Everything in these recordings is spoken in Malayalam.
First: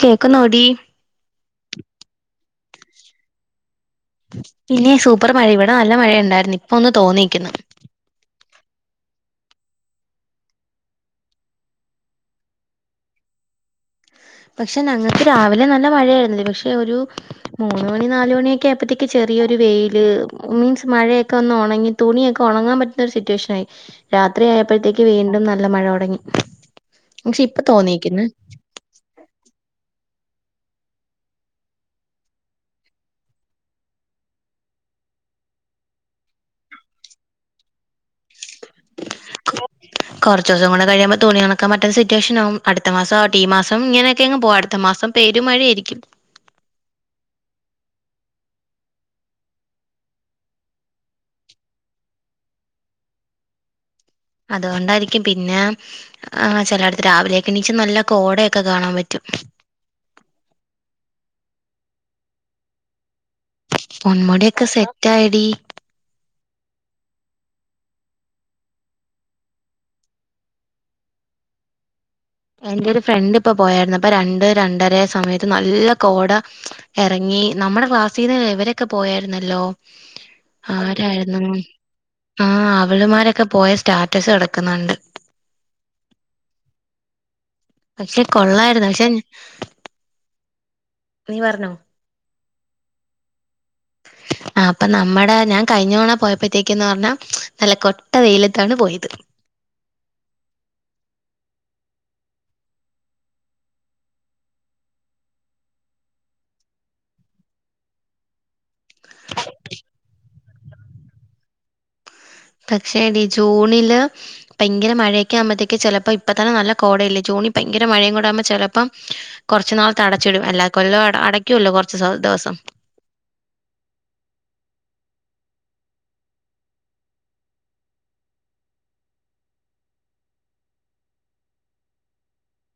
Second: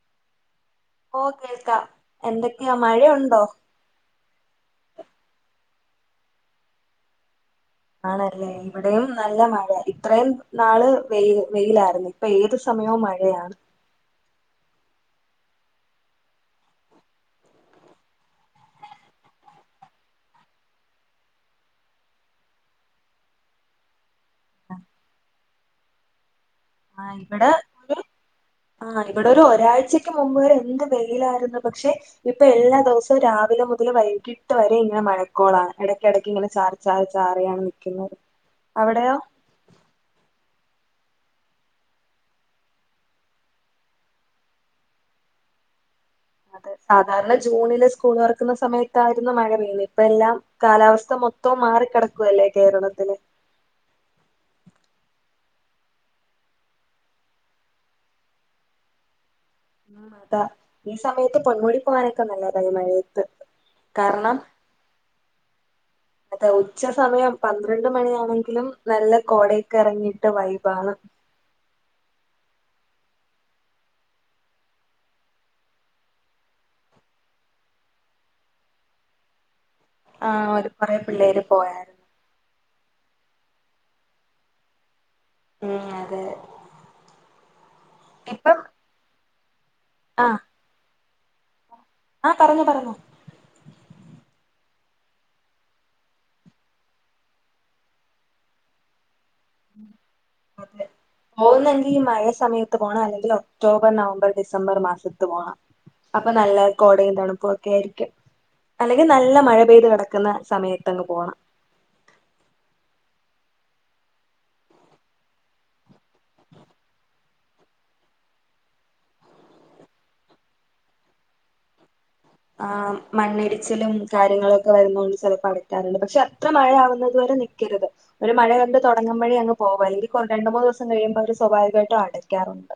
കേക്ക്ന്നോടി ആ കേൾക്ക എന്തക്കെയാ മഴയുണ്ടോ പിന്നെ സൂപ്പർ മഴ ഇവിടെ നല്ല മഴ ഉണ്ടായിരുന്നു ഇപ്പൊ ഒന്ന് തോർന്നിക്കുന്നു ആണല്ലേ ഇവിടെയും നല്ല മഴ ഇത്രയും നാള് വെ വെയിലായിരുന്നു ഇപ്പൊ ഏത് സമയവും മഴയാണ് പക്ഷെ ഞ്ഞങ്ങൾക്ക് രാവിലെ നല്ല മഴയാർന്ന് പക്ഷെ ഒരു മൂന്ന് മണി നാലുമണിയൊക്കെ ആയപ്പോഴത്തേക്ക് ചെറിയോരു വെയിൽ മീൻസ് മഴയൊക്കെ ഒന്ന് ഉണങ്ങി തുണിയോക്കെ ഉണങ്ങാൻ പറ്റുന്ന ഒരു സിറ്റുവേഷൻ ആയി രാത്രി ആയപ്പോഴത്തേക്ക് വീണ്ടും നല്ല മഴ തുടങ്ങി ആ പക്ഷെ ഇവിടെ ഇപ്പ ഒരു തോന്നീക്കുന്ന ആ ഇവിടെ ഒരു ഒരാഴ്ച [unintelligible] മുമ്പ് വരെ എന്ത് വെയിലായിരുന്നു പക്ഷെ ഇപ്പോ എല്ലാ ദിവസവും രാവിലെ മുതല് വൈകിട്ട് വരെ ഇങ്ങനെ മഴക്കോളാണ് ഇടക്കിടക്ക് ഇങ്ങനെ ചാറി ചാറി ചാറിയാണ് നിൽക്കുന്നത് അവിടെയോ കുറച്ച് ദിവസം കൂടെ കഴിയുമ്പോ തുണിഉണക്കാൻ പറ്റാത്തസിറ്റുവേഷൻ ആകും അടുത്ത മാസം ആട്ടെ ഈ മാസം ഇങ്ങനെയൊക്കെങ്ങ് പോവും അടുത്ത മാസം പേരും മഴ ആയിരിക്കും അതെ സാധാരണ ജൂണില് സ്കൂൾ തുറക്കുന്ന സമയത്തായിരുന്നു മഴ പെയ്യന്നെ ഇപ്പ എല്ലാം കാലാവസ്ഥ മോത്തവും മാറിക്കിടക്കുവല്ലേ കേരളത്തില് അതുകോണ്ടായിരിക്കും പിന്നെ ചിലടത്ത് രാവിലെയോക്കെ എണീച്ച് നല്ല കോടയോക്കെ കാണാൻ പറ്റും ഉം അതാ ഈ സമയത്ത് പൊന്മൂടി പോവാനൊക്കെ നല്ലതാ ഈ മഴത് കാരണം പൊന്മുടിയൊക്കെ സെറ്റ് ആയെടി അത് ഉച്ച സമയം രണ്ട് മണിയാണെങ്കിലും നല്ല കോടയൊക്കെ ഇറങ്ങിട്ട് വൈബാണ് എന്റെ ഒരു ഫ്രണ്ട് ഇപ്പോ പോയായിരുന്നു അപ്പൊ രണ്ട് രണ്ടര സമയത്ത് നല്ല കോട ഇറങ്ങി നമ്മുടെ ക്ലാസ്സിൽന്ന് എവരൊക്കെ പോയായിരുന്നല്ലോ ആഹ് ഒരു കൊറേ പിള്ളേര് ആരായിരുന്നു പോയായിരുന്നു ആ അവളുമാരോക്കെ പോയ സ്റ്റാറ്റസ് കെടക്കുന്നുണ്ട് മ്മ് അതെ പക്ഷെ കോള്ളായിരുന്നു പക്ഷെ അ നീ പറഞ്ഞോ ആ പറഞ്ഞു പറഞ്ഞു ആ അപ്പോ നമ്മടെ ഞാൻ കഴിഞ്ഞതവണ പോയപ്പോത്തേക്കന്ന് പറഞ്ഞാ നല്ല കോട്ട വെയിലത്താണ് പോയത് അതെ പോകുന്നെങ്കിൽ ഈ മഴയ സമയത്ത് പോണം അല്ലെങ്കിൽ ഒക്ടോബർ നവംബർ ഡിസംബർ മാസത്ത് പോണം അപ്പോ നല്ല കോടയും തണുപ്പും ഒക്കെ ആയിരിക്കും അല്ലെങ്കിൽ നല്ല മഴ പെയ്ത് കിടക്കുന്ന സമയത്തങ്ങ് പോണം പക്ഷേ ഡി ജൂണിൽ ഭയങ്കര മഴയൊക്കെ ആകുമ്പോഴത്തേക്ക് ചിലപ്പോ ഇപ്പ തന്നെ നല്ല കോടയില്ലേ ജൂണിൽ ഭയങ്കര മഴയും കൂടെ ആകുമ്പോ ചിലപ്പം കുറച്ചുനാളത്ത് അടച്ചിടും അല്ല കൊല്ല അടക്കൂലോ ആ മണ്ണിടിച്ചിലും കാര്യങ്ങളുംഒക്കെ വരുന്നോണ്ട് ചിലപ്പോ അട കറണ്ട് പക്ഷെ അത്ര മഴ ആവുന്നുദ് വരെ നിക്കക്കരുത് ഒരു മഴ കണ്ട് തുടങ്ങുമ്പയെ അങ്ങ് പോവാ എങ്കി രണ്ട് മൂന്ന് ദിവസം കഴിയുമ്പോ അവര് സ്വാഭാവികമായിട്ടും അടക്കാറുണ്ട്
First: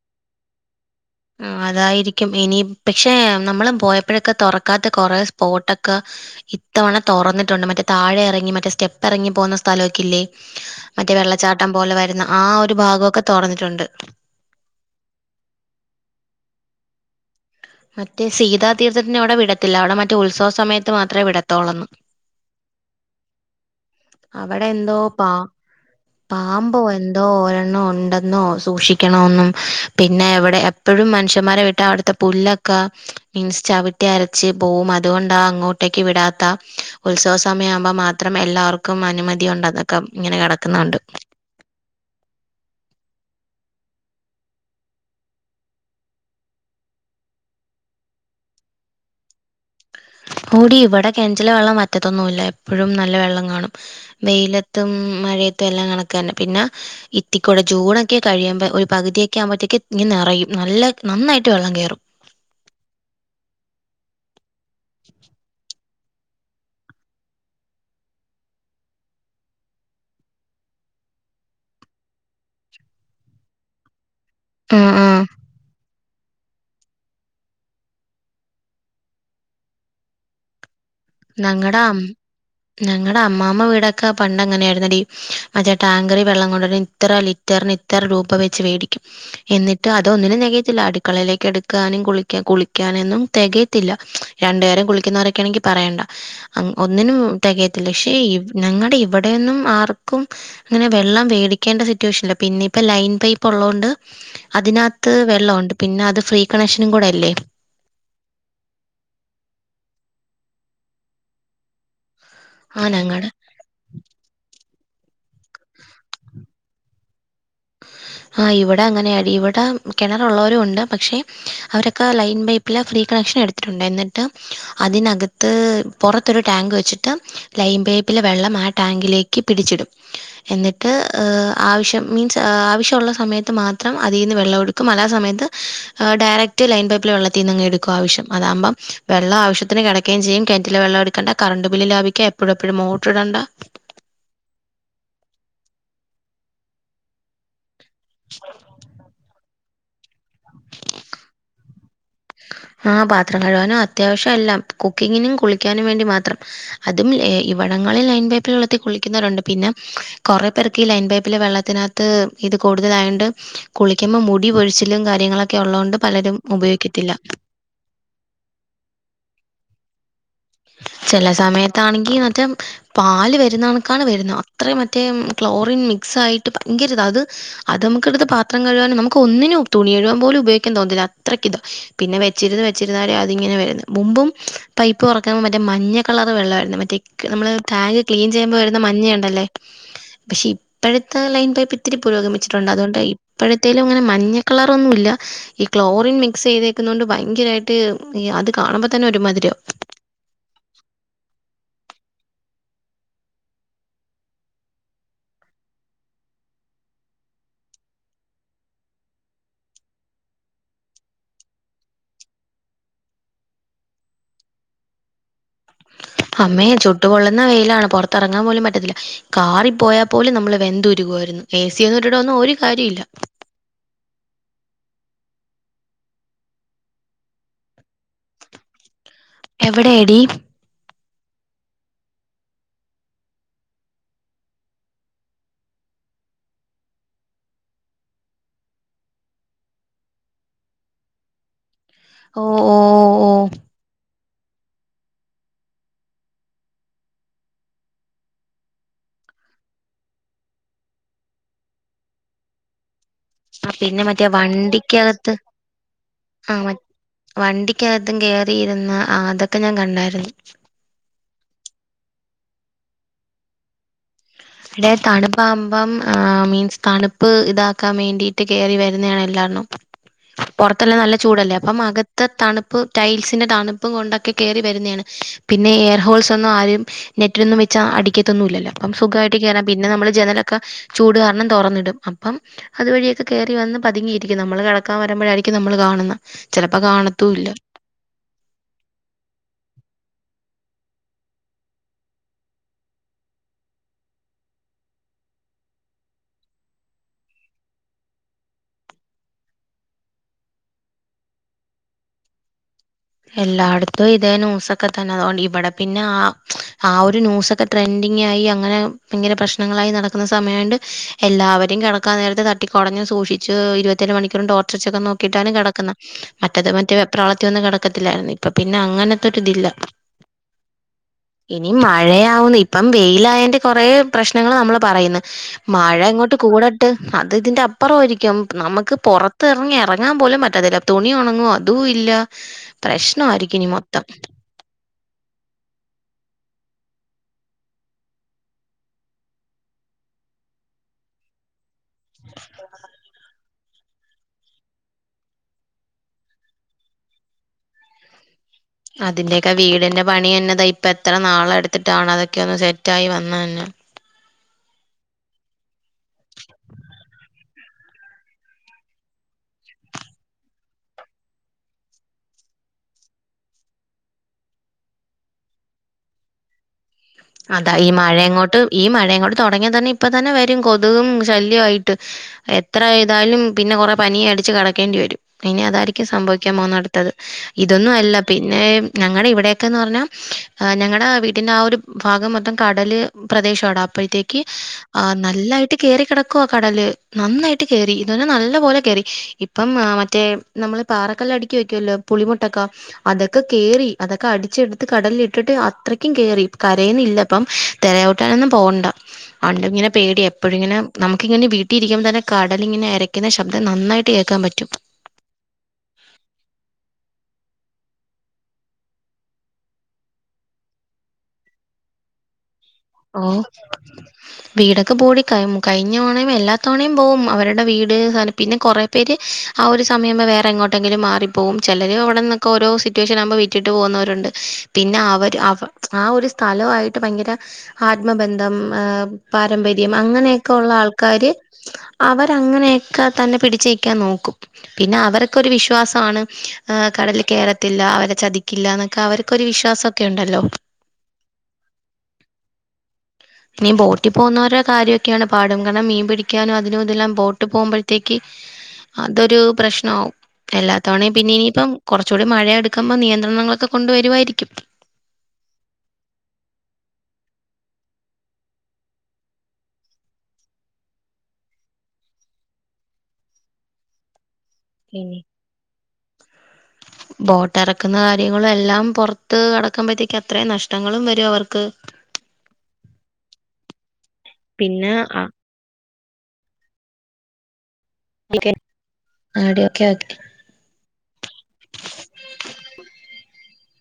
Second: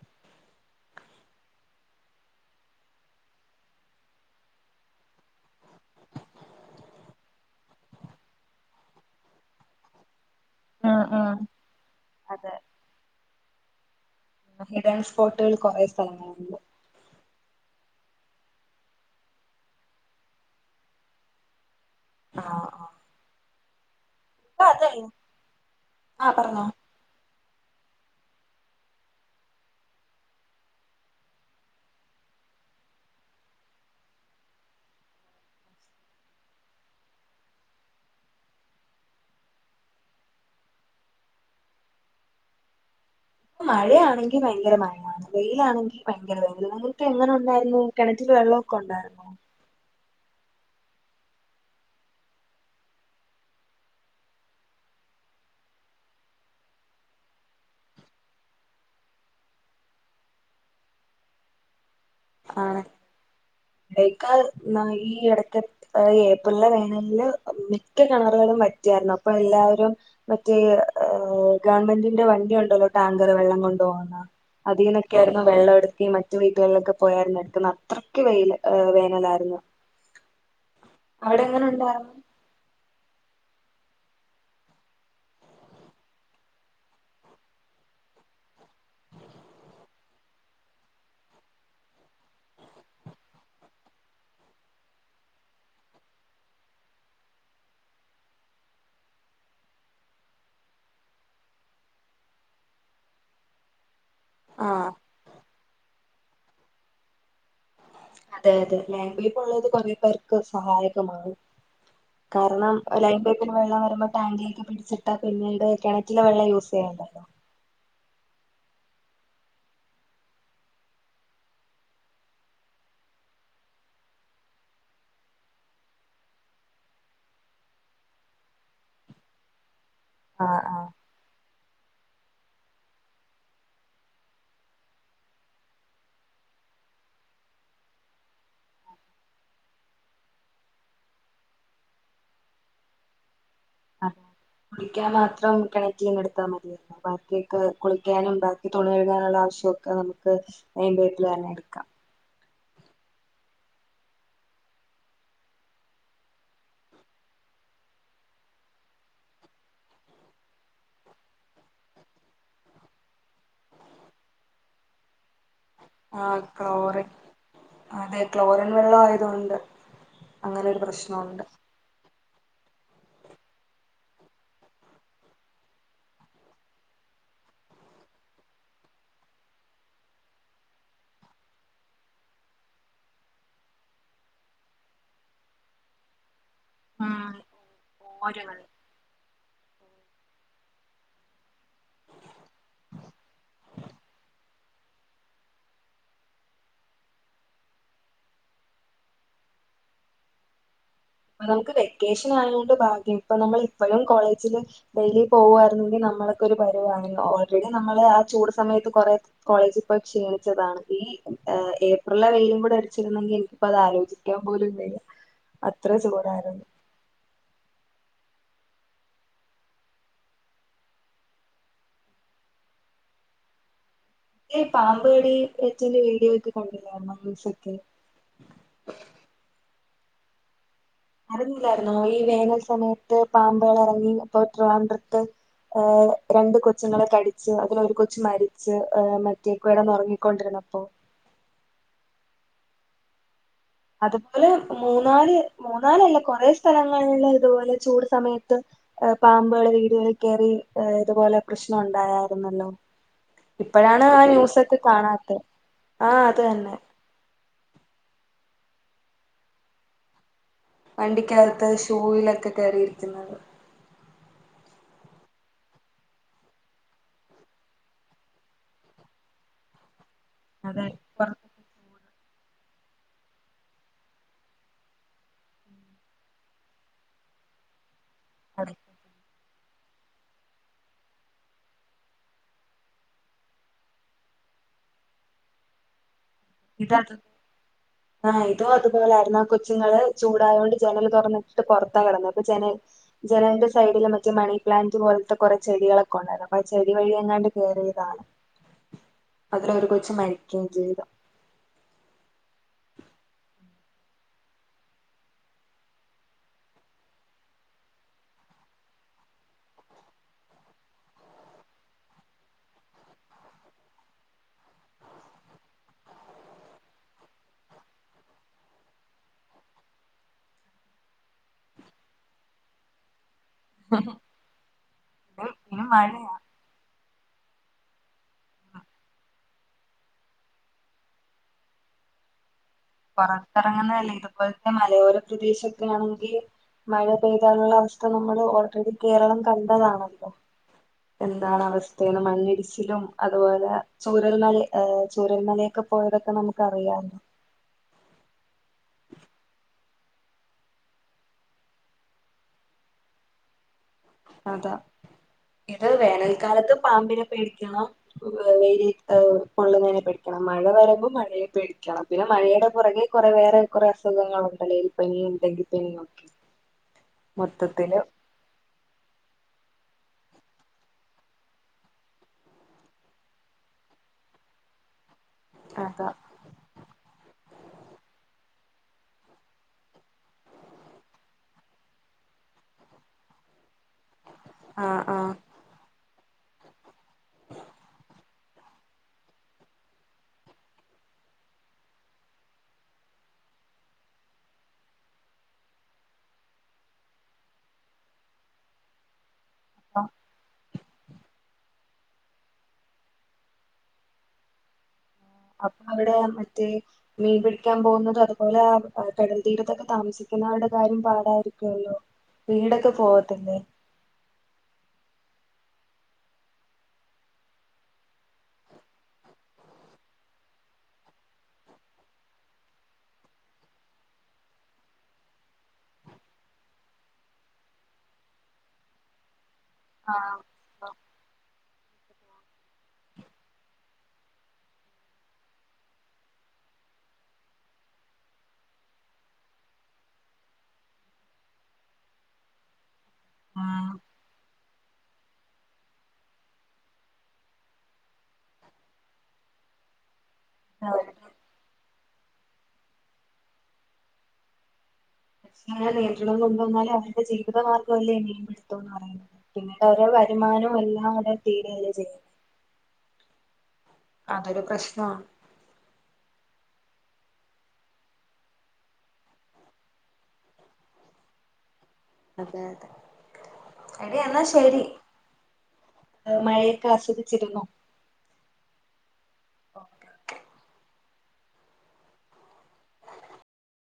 അതായിരിക്കും ഇനി പക്ഷേ നമ്മളും പോയപ്പോഴൊക്കെ തുറക്കാത്ത കോറെ സ്പോട്ടോക്കെ ഇത്തവണ തുറന്നിട്ടുണ്ട് മറ്റേ താഴെ ഇറങ്ങി മറ്റേ സ്റ്റെപ്പ് ഇറങ്ങി പോകുന്ന സ്ഥലമോക്കെ ഇല്ലേ മറ്റ വെള്ളച്ചാട്ടം പോലെ വരുന്ന ആ അതെ ഒരു ഭാഗമൊക്കെ തുറന്നിട്ടുണ്ട് ഹിഡൻ സ്പോട്ടുകൾ കോറെ സ്ഥലങ്ങളുണ്ട് മറ്റെ സീതാതീർത്ഥത്തിന്റെ അവിടെ വിടത്തില്ല അവിടെ മറ്റെ ഉത്സവ സമയത്ത് മാത്രമെ വിടത്തോള്ളുന്ന് ആ അ അവിടെ എന്തോ പാ ആ പറഞ്ഞോ പാമ്പോ എന്തോ [unintelligible] ഉണ്ടെന്നോ സൂക്ഷിക്കണോന്നും പിന്നെ അവിടെ എപ്പഴും മനുഷ്യന്മാരെവിട്ടാ അവിടുത്തെ പുല്ലൊക്കെ മീൻസ് ചവിട്ടി അരച്ച് പോവും അതുകൊണ്ടാ അങ്ങോട്ടേക്ക് വിടാത്ത ഉത്സവസമയമാവുമ്പോ മാത്രം എല്ലാർക്കും ക്കും അനുമതി ഉണ്ടെന്നൊക്കെ ഇങ്ങനെ കിടക്കുന്നകണ്ട് മഴയാണെങ്കി ഭയങ്കര മഴയാണ് വെയിലാണെങ്കി ഭയങ്കര വെയില് നിങ്ങൾക്ക് എങ്ങനെ ഉണ്ടായിരുന്നു കിണറ്റില് വെള്ളമൊക്കെ ഉണ്ടായിരുന്നോ ഓടി ഇവിടെ കിണറ്റിലെ വെള്ളം വറ്റത്തൊന്നുവില്ല എപ്പഴും നല്ലവെള്ളം കാണും വെയിലത്തും മഴയത്തും എല്ലാം കണക്ക് തന്നെ പിന്നെ ഇത്തിക്കൂടെ ജൂണൊക്കെ കഴിയുമ്പോ ഒരു പകുതിയൊക്കെ ആകുമ്പോഴത്തേക്ക് ഇങ്ങു നിറയും നല്ല നന്നായിട്ട് വെള്ളം കയറും ആണ് [inaudible] ന്ന ഈ ഇടത്തെ ഏപ്രലിലെ വേനലിന് മിക്ക കിണറുകളും വറ്റിയായിരുന്നു അപ്പൊ എല്ലാവരും മറ്റേ ഏ ഗവൺമെൻ്റിൻ്റെ വണ്ടിയോണ്ടലോ ടാങ്കറ് വെള്ളം കൊണ്ടുപോകുന്ന ആ ആ അതീനൊക്കെയായിരുന്നു വെള്ളം എടുത്തിമറ്റേ വീട്ടുകളിലൊക്കെ പോയായിരുന്നു എടുക്കുന്ന അത്രക്ക് വെയില് വേനലായിരുന്നു അവിടെ എങ്ങനെയുണ്ടായിരുന്നു ഞങ്ങട അമ്മാമ വീടൊക്കാ പണ്ട് ങ്ങനെർന്നടി മറ്റേ ടക്കറിൽ വെള്ളം കൊണ്ടർലിം ഇത്ര ലിറ്റർന് ഇത്ര രൂപ വെച്ച് വേടിക്കും എന്നിട്ട് അതൊന്നിനും തെകയത്തില്ല അടുക്കളയിലേക്ക് എടുക്കാനും കുളിക്ക്യാ കുളിക്ക്യാ നൊന്നും തെകയത്തില്ല രണ്ടേരം കുളിക്കുന്നോരോക്കെണെങ്കി പറയണ്ട ഹം ഒന്നിനും തെകയത്തില്ല ക്ഷെ ഇ ഞങ്ങടെ ഇവടോന്നും ആർക്കും ങ്ങനെ വെള്ളം മേടിക്കേണ്ട സിറ്റുവേഷൻനില്ല പിന്നെപ്പാ ലൈൻ പൈപ്പ് ഉള്ളൊണ്ട് ആഹ് അതിനത്ത് വെള്ളോണ്ട് പിന്നെ അത് ഫ്രീ കണക്ഷനും കൂടെ അല്ലേ അതെ അതെ ലൈം പൈപ്പ്ള്ളത് കുറെേ പേർക്ക് സഹായകമാണ് കാരണം ആ ലൈൻ ഞങ്ങളുടെ പൈപ്പിന് വെള്ളം വരുമ്പോ ട്ടാങ്കിക്കെ പി- ചിട്ടാ പിന്നീട് കിണറ്റിലെ വെള്ളം യൂസ് ചെയ്യണ്ടല്ലോ ആ ഇവിടെ അങ്ങനെയാടി ഇവിടെ കിണറുള്ളവരും ഉണ്ട് പക്ഷെ അവരൊക്കെ ലൈൻ പൈപ്പിലെ ഫ്രീ കണക്ഷൻ എടുത്തിട്ടുണ്ട് എന്നിട്ട് അതിനകത്ത് പുറത്തൊരു ടാങ്ക് വെച്ചിട്ട് ലൈൻ പൈപ്പിലെ വെള്ളം ആ ടാങ്കിലേക്ക് പിടിച്ചിടും ആഹ് ആഹ് എന്നിട്ട് ഹ് ഹ ആവശ്യം മീൻസ് ആവിശ്യം തൊള്ള സയത്ത് മാത്രം അതിന്ന് വെള്ളംടുക്കും അല സമയത്ത് ഹ ഡയറക്റ്റ് ലൈൻ പൈപ്പില് വെള്ളത്തി ന്നങ്ങ് എടുക്കും ആവശം അതാഭം വെള്ളം ആവശ്യത്തിന് കെടകയും ചെയ്യും കെറ്റിലേ വെള്ളടുക്കണ്ട കറണ്ട് ബില്ല് ലാഭിക്ക എപ്പോഴും എപ്പോഴും മോട്ടർടണ്ട അ കുടിക്കാൻ മാത്രം കണക്ട് യ്തെടുത്താൽ മതിയല്ലോ ബാക്കിയൊക്ക് കുളിക്ക്യാനും ബാക്കി തുണി ക ഴുകാനുള്ള ആവശ്യം നമുക്ക് നയിന്റെട്ടിൽവേന്നെ എടുക്കാം ആ പാത്രം കഴുകാനും അത്യാവശ്യം എല്ലാം കുക്കിങ്ങിനും കുളിക്കാനും വേണ്ടി മാത്രം അതുംലെ ഇവിടങ്ങളിൽ ലൈൻ പൈപ്പിൽ വെള്ളത്തിൽ കുളിക്കുന്നരുണ്ട് പിന്നെ കൊറെ പേർക്ക് ഈ ലൈൻ പൈപ്പിലെ വെള്ളത്തിനകത്ത് ഇത് കൂടുതലായണ്ട് കുളിക്യുംഭം മുടി പൊഴിച്ചിലും കാര്യങ്ങളൊ ക്കെ ഉള്ളൊണ്ട് ആ പലരും ഉപയ്കും ക്ലോറിൻ അതെ ക്ലോറിൻ വെള്ളആയതൊണ്ട് ചെല സമയത്താണെങ്കി- റ്റം പാല് വരുന്നണക്കാണ് വരുന്ന അത്രയും മറ്റേ ക്ലോറിൻ മിക്സ് ആയിട്ട് ഭയങ്കര ഇത അത് അത് നമുക്കെടുത്ത പാത്രം കഴുകാനും നമുക്ക് ഒന്നിനും തുണി കഴുകാൻ പോലും ഉപയോഗിക്കൻ തോൻതില്ല അത്രയ്ക്ക ഇതോ പിന്നെ വെച്ചിരുത് വെച്ചിരുന്നരെ അതിങ്ങനെ വരുന്ന മുമ്പും പൈപ്പ് മറ്റേ മഞ്ഞ കളറ് വെള്ളാ മറ്റേ ഉം ക്ക് നമ്മള് ടാങ്ക് ക്ലീൻ ഓരങ്ങള് ചെയ്യുമ്പോവരുന്ന മഞ്ഞ ഉണ്ടല്ലേ പക്ഷെ ഇപ്പോഴത്തെ ലൈൻ പൈപ്പ് ത്തിരി പുരോഗമിച്ചിട്ടുണ്ട് അതുകൊണ്ട് ഇപ്പോഴത്തേലും ങ്ങനെ മഞ്ഞ കളറോന്നുല്ല ഈ ക്ലോറിൻ മിക്സയ്തേക്കുന്നൊണ്ട് ഭയങ്കരമയിട്ട് അത് കാണുമ്പോ തന്നെ ഒരുമാതിരിയാകും അ നമുക്ക് വെക്കേശനായോണ്ട് ഭാഗ്യം ഇപ്പ നമ്മള് ഇപ്പഴും കോളേജില് ഡെയിലി പോവാരുന്നു ങ്കി നമ്മളൊക്കൊരു ഒരു പരുവായ്ന്നു ഓൾറെഡി നമ്മള് ആ ചൂട് സമയത്ത് കൊറെ കോളേജിൽപ്പോയി ക്ഷീണിച്ചതാണ് ഈ ഹ് ഏപ്രിലിലെ വെയിലും കൂടെ അടിച്ചിരുന്നെങ്കിൽ എൻക്പ്പോ അത് ആലോചിക്കാൻ പോലുംവയ്യ അമ്മേ ചുട്ടപൊള്ളുന്ന വെയിലാണ് പൊറാ കറങ്ങാൻ പോലും പറ്റത്തില്ല കാറി പോയാൽ പോലും നമ്മള് വെന്തുരുകുവാരുന്നു ഏസിയോന്നും ഈട്ട്ട്ടൊന്നും ഒരു കാര്യല്ല ഈ പാമ്പടി വേറ്റന്റെ വീഡിയോക്ക കണ്ടില്ല മല്ലുസ്സ്ക്ക് എവിടെയടി അറിഞ്ഞില്ലാരുന്നോ ഈ വേനൽ സമയത്ത് പമ്പുകൾ ഇറങ്ങി അപ്പൊ ട്രിവാണ്ട്രത്ത് ഏ രണ്ട് കൊച്ചുങ്ങളെ കടിച്ചു അതിലൊ ഒരു കൊച്ചു മരിച്ച് മറ്റേ കേടാന്നുറങ്ങിക്കൊണ്ടിന്നപ്പോ ഓ ഓ ഓ അതുപോലെ മൂന്നാല് മൂന്നാലല്ല കൊറേ സ്ഥലങ്ങളില് ഇതുപോലെ ചൂട് സമയത്ത് പാമ്പുകൾ വീടുകളിൽ കേയറി ഇതുപോലെ പ്രശ്നം ഉണ്ടായായിരുന്നല്ലോ ആ പിന്നെ ഇപ്പാഴാണ് ആ മറ്റേ ന്യൂസൊക്കെ വണ്ടിക്കകത്ത് കാണാത്തെ ആ അത് തന്നെ വണ്ടിക്കകത്തും കേറിയിരുന്ന അതൊക്കെ ഞാൻ കണ്ടായിരുന്നു വണ്ടിക്കകത്ത് ഷൂവിലൊക്കെ കയറിയിരിക്കുന്നത് ഇടെ തണുപ്പാവുമ്പം ആ മീൻസ് തണുപ്പ് ഇതാക്കാൻ വേണ്ടിയിട്ട് കയറി വരുന്നതാണ് എല്ലാണ്ണേം അതെ പുറത്തല്ലാം നല്ല ചൂടല്ലേ പുറത്തൊക്കെ അപ്പം ചൂടാണ്. അകത് ത തണുപ്പ് ടൈൽസിന്റെ തണുപ്പും കൊണ്ടൊക്കെ കേറി വരുന്നയാണ് പിന്നെ എയർ ഹോൾസ് ഒന്നും ആരും നെറ്റിലൊന്നും വെച്ച അടിക്കത് ത്ത് ന്നുല്ലല്ലോ അയിട്ട് കയറാം പിന്നെ നമ്മൾ ജനലൊക്കെ ചൂട് കാരണം തുറന്നിടും അപ്പം അതുവഴിയൊക്കെ കയറി വന്ന് പതുങ്ങിയിരിക്കും നമ്മള് കെടക്കാൻ വരുമ്പോഴായിരിക്കും നമ്മൾ കാണുന്ന ഇതത് ആ ഇതും അതുപോലായിരുന്നാ കൊച്ചുങ്ങള് ചൂടായോണ്ട് ജനൽ തുറന്നിട്ട് പുറത്ത കിടന്നെ അപ്പൊ ജനൽ ജനലിന്റെ സൈഡില് മറ്റേ മണിപ്ലാന്റ് പോലത്തെ കൊറെ ചെടികളൊക്കെ ഒണ്ടായിരുന്നു അപ്പ ആ ചെടി വഴി എങ്ങാണ്ട് കയറിയതാണ് അത്ര ഒരു കൊച്ച് മരിക്കുകയും ചെയ്ത് എല്ലാടത്തും ഇതേ ന്യൂസൊക്കെ തന്നെ അതുകൊണ്ട് ഇവിടെ പിന്നെ ആ ആ ഒരു ന്യൂസൊക്കെ ട്രെൻഡിങ് ആയി അങ്ങനെ പിന്നിലെ പ്രശ്നങ്ങളായി നടക്കുന്ന സമയണ്ട് എല്ലാവരെയും കെടക്കാൻ നേരത് തട്ടിക്കൊടഞ്ഞു സൂക്ഷിച്ചു ഇരുപത്തേര മണിക്കൂറും ടോർച്ചർച്ചൊക്കെ നോക്കിട്ടാണ് കിടക്കുന്ന മറ്റേത് മറ്റേ വെപ്രാളത്തി വന്ന് കിടക് ക്കത്തില്ലായിരുന്നു ഇപ്പൊ പിന്നെ അങ്ങനത്തൊരി ഇതില്ല ഇനി മഴയാവുന്നു ഇപ്പം വെയിൽ ആയെന്റെ കൊറേ പ്രശ്നങ്ങൾ നമ്മള് പറയുന്നു ഇനി മഴ മഴയാ ഇങ്ങോട്ട് കൂടട്ട് അത് ഇതിന്റെ അപ്പുറാരിക്കും നമുക്ക് പുറത്ത് ഇറങ്ങി എറങ്ങാൻ പോലും പറ്റാത്തില്ല തുണി ഉണങ്ങുവ അതും ഇല്ല പ്രശ്നമായിരിക്കും ഇനി മൊത്തം പുറത്തിറങ്ങുന്നതല്ലേ ഇതുപോൽത്തെ മലയോര പ്രദേശൊക്കെ ആണെങ്കിൽ മഴ പെയ്താനുള്ള അവസ്ഥ നമ്മള് ഓൾറെഡി കേരളം കണ്ടതാണല്ലോ എന്താണ് അവസ്ഥ തേണ് മഞ്ഞിടിച്ചിലും അ അതുപോലെ ചൂരൽമല ഏ ചൂരൽമലയൊക്കെ പോയതൊക്കെ നമുക്ക് അറിയാല്ലോ അതിന്റെക്കെ വീടന്ന പണി തന്നെത ഇപ്പ എത്ര നാള എടുത്തിട്ടാണ് അതൊക്കെ ഒന്ന് സെറ്റായി വന്നന്നെ അതാ ഇത് വേനൽക്കാലത്ത് പാമ്പിനെ പേടിക്കണം വെ വെയില് എ പൊള്ളുന്നതിനെ പേടിക്കണം മഴ വരുമ്പോൾ മഴയെ പേടിക്കണം പിന്നെ മഴയുടെ പുറകെ കുറെ വേറെ കുറെ അസുഖങ്ങളുണ്ടല്ലൊ എലിപ്പനിയും ടെങ്കിപ്പനിയും അതാ ഈ മഴയ അങ്ങോട്ട് ഈ മഴ അങ്ങോട്ട് തുടങ്ങിയ തന്നെ ഇപ്പ തന്നെ വരും കൊതുകും ശല്യയിട്ട് എത്ര തായാലും പിന്നെ കൊറെ പനിയ അടിച്ച് കെടക്കേണ്ടി വരും ഇനി അതായിരിക്കും അതാ സംഭവിക്കാൻ പോന്ന അടുത്തത് ഇതൊന്നും അല്ല പിന്നെ ഞങ്ങളുടെ ഇവിടെക്കെന്ന് പറഞ്ഞാ അ ഞങ്ങടെ വീട്ടിന്റെ ആ ഒരു ഭാഗം മൊത്തം കടല് പ്രദേശവട അപ്പോഴത്തേക്ക് ആഹ് അ ആഹ് നല്ലായിട്ട് കേറി കിടക് ക്ക കടല് നന്നായിട്ട് കേറി ഇതുന്നെ നല്ലപോലെ കേറി ഇപ്പം മറ്റേ നമ്മള് പാറക്കല്ല അടിക്കി വയ്ക്കുവല്ലോ പുളിമുട്ടക്ക അതൊക്കെ കേറി അതൊക്കെ അടിച്ചെടുത്ത് കടല ഇട്ടിട്ട് അത്രക്കും കേറി കരയന്ന ഇല്ലപ്പം തിരയോട്ടാനൊന്നും പോകണ്ട ഒണ്ട് ഇങ്ങനെ പേടിയ എപ്പോഴും ഇങ്ങനെ നമുക്കിങ്ങനെ വീട്ടി ഇരിക്കുമ്പ തന്നെ കടലിങ്ങനെ എരക്കുന്ന ശബ്ദം നന്നായിട്ട് കേക്കാൻ പറ്റും അപ്പൊ അവിടെ മറ്റേ മീൻ പിടിക്കാൻ പോകുന്നത അതുപോലെ കടൽ തീരത്തൊക്കെ താമസിക്കുന്ന അരുടെ കാര്യം പാടായിരിക്കുവല്ലോ വീടൊക്കെ ഓഹ് പോവത്തില്ലെ വീടൊക്കെ പൂട്ടി കഴിം കഴിഞ്ഞവണം എല്ലാത്തവണയും പോവും അവരുടെ വീട് പിന്നെ കൊറെ പേര് ആ ഒരു സമയമ്പോ വേറെ എങ്ങോട്ടെങ്കിലും മാറി പോവും ചിലര് അവിടെന്നൊക്കെ ഓരോ സിറ്റുവേഷൻ ആകുമ്പോൾ വിറ്റിട്ട് പോകുന്നവരുണ്ട് പിന്നെ അവര് അവ് ആ ഒരു സ്ഥലമായിട്ട് ഭയങ്കര ആത്മബന്ധം ഏ പാരമ്പര്യ [unintelligible] ആഹ് അങ്ങനെയൊക്കെ ഉള്ള ആൾക്കാാര് അവരങ്ങനെയൊക്കെ തന്നെ പിടിച്ചിക്കാൻ നോക്കും പിന്നെ അവർക്ക്‌ ഒരു വിശ്വാസമാണ് ഏ കടല് കേറത്തില്ല അവരെ ചതിക്കില്ല എന്നൊക്കെ അവർക്കൊരു വിശ്വാസൊക്കെ ഉണ്ടല്ലോ നീ ബോട്ടിൽ പോകുന്നവരോ കാര്യൊക്കെയാണ് പാടും കാരണം മീൻ പിടിക്കാനും അതിനും ഇതെല്ലാം ബോട്ട് പോകുമ്പോഴത്തേക്ക് അതൊരു പ്രശ്നമാവും ആഹ് എല്ലാത്തവണയും പിന്നെ ഇനിയിപ്പം കൊറച്ചൂടി മഴ അടുക്കുമ്പോ നിയന്ത്രണങ്ങളൊക്കെ കൊണ്ടുവരുവായിരിക്കും അങ്ങനെ നിയന്ത്രണം കൊണ്ടുവന്നാല് അവരുടെ ജീവിതമാർഗം അല്ലേ മീൻപി ടുത്തംന്ന് പറയുന്നത് പിന്നീട് ഓരോ വരുമാനും എല്ലാം അവിടെ തീരേ [unintelligible] അതൊരു പ്രശ്നമാണ് ഇനി ബോട്ട് എറക്കുന്ന കാര്യങ്ങളും എല്ലാം പൊർത്ത് കടക്കമ്പഴത്തേക്ക് അത്ര നഷ്ടങ്ങളും വരും അവർക്ക് അതെ അതെ എടീ എന്നാ ശരി പിന്നെ മഴയൊക്കെ ആസ്വദിച്ചിരുന്നോ [unintelligible] ആടി ഒക്കെ ഓക്കെ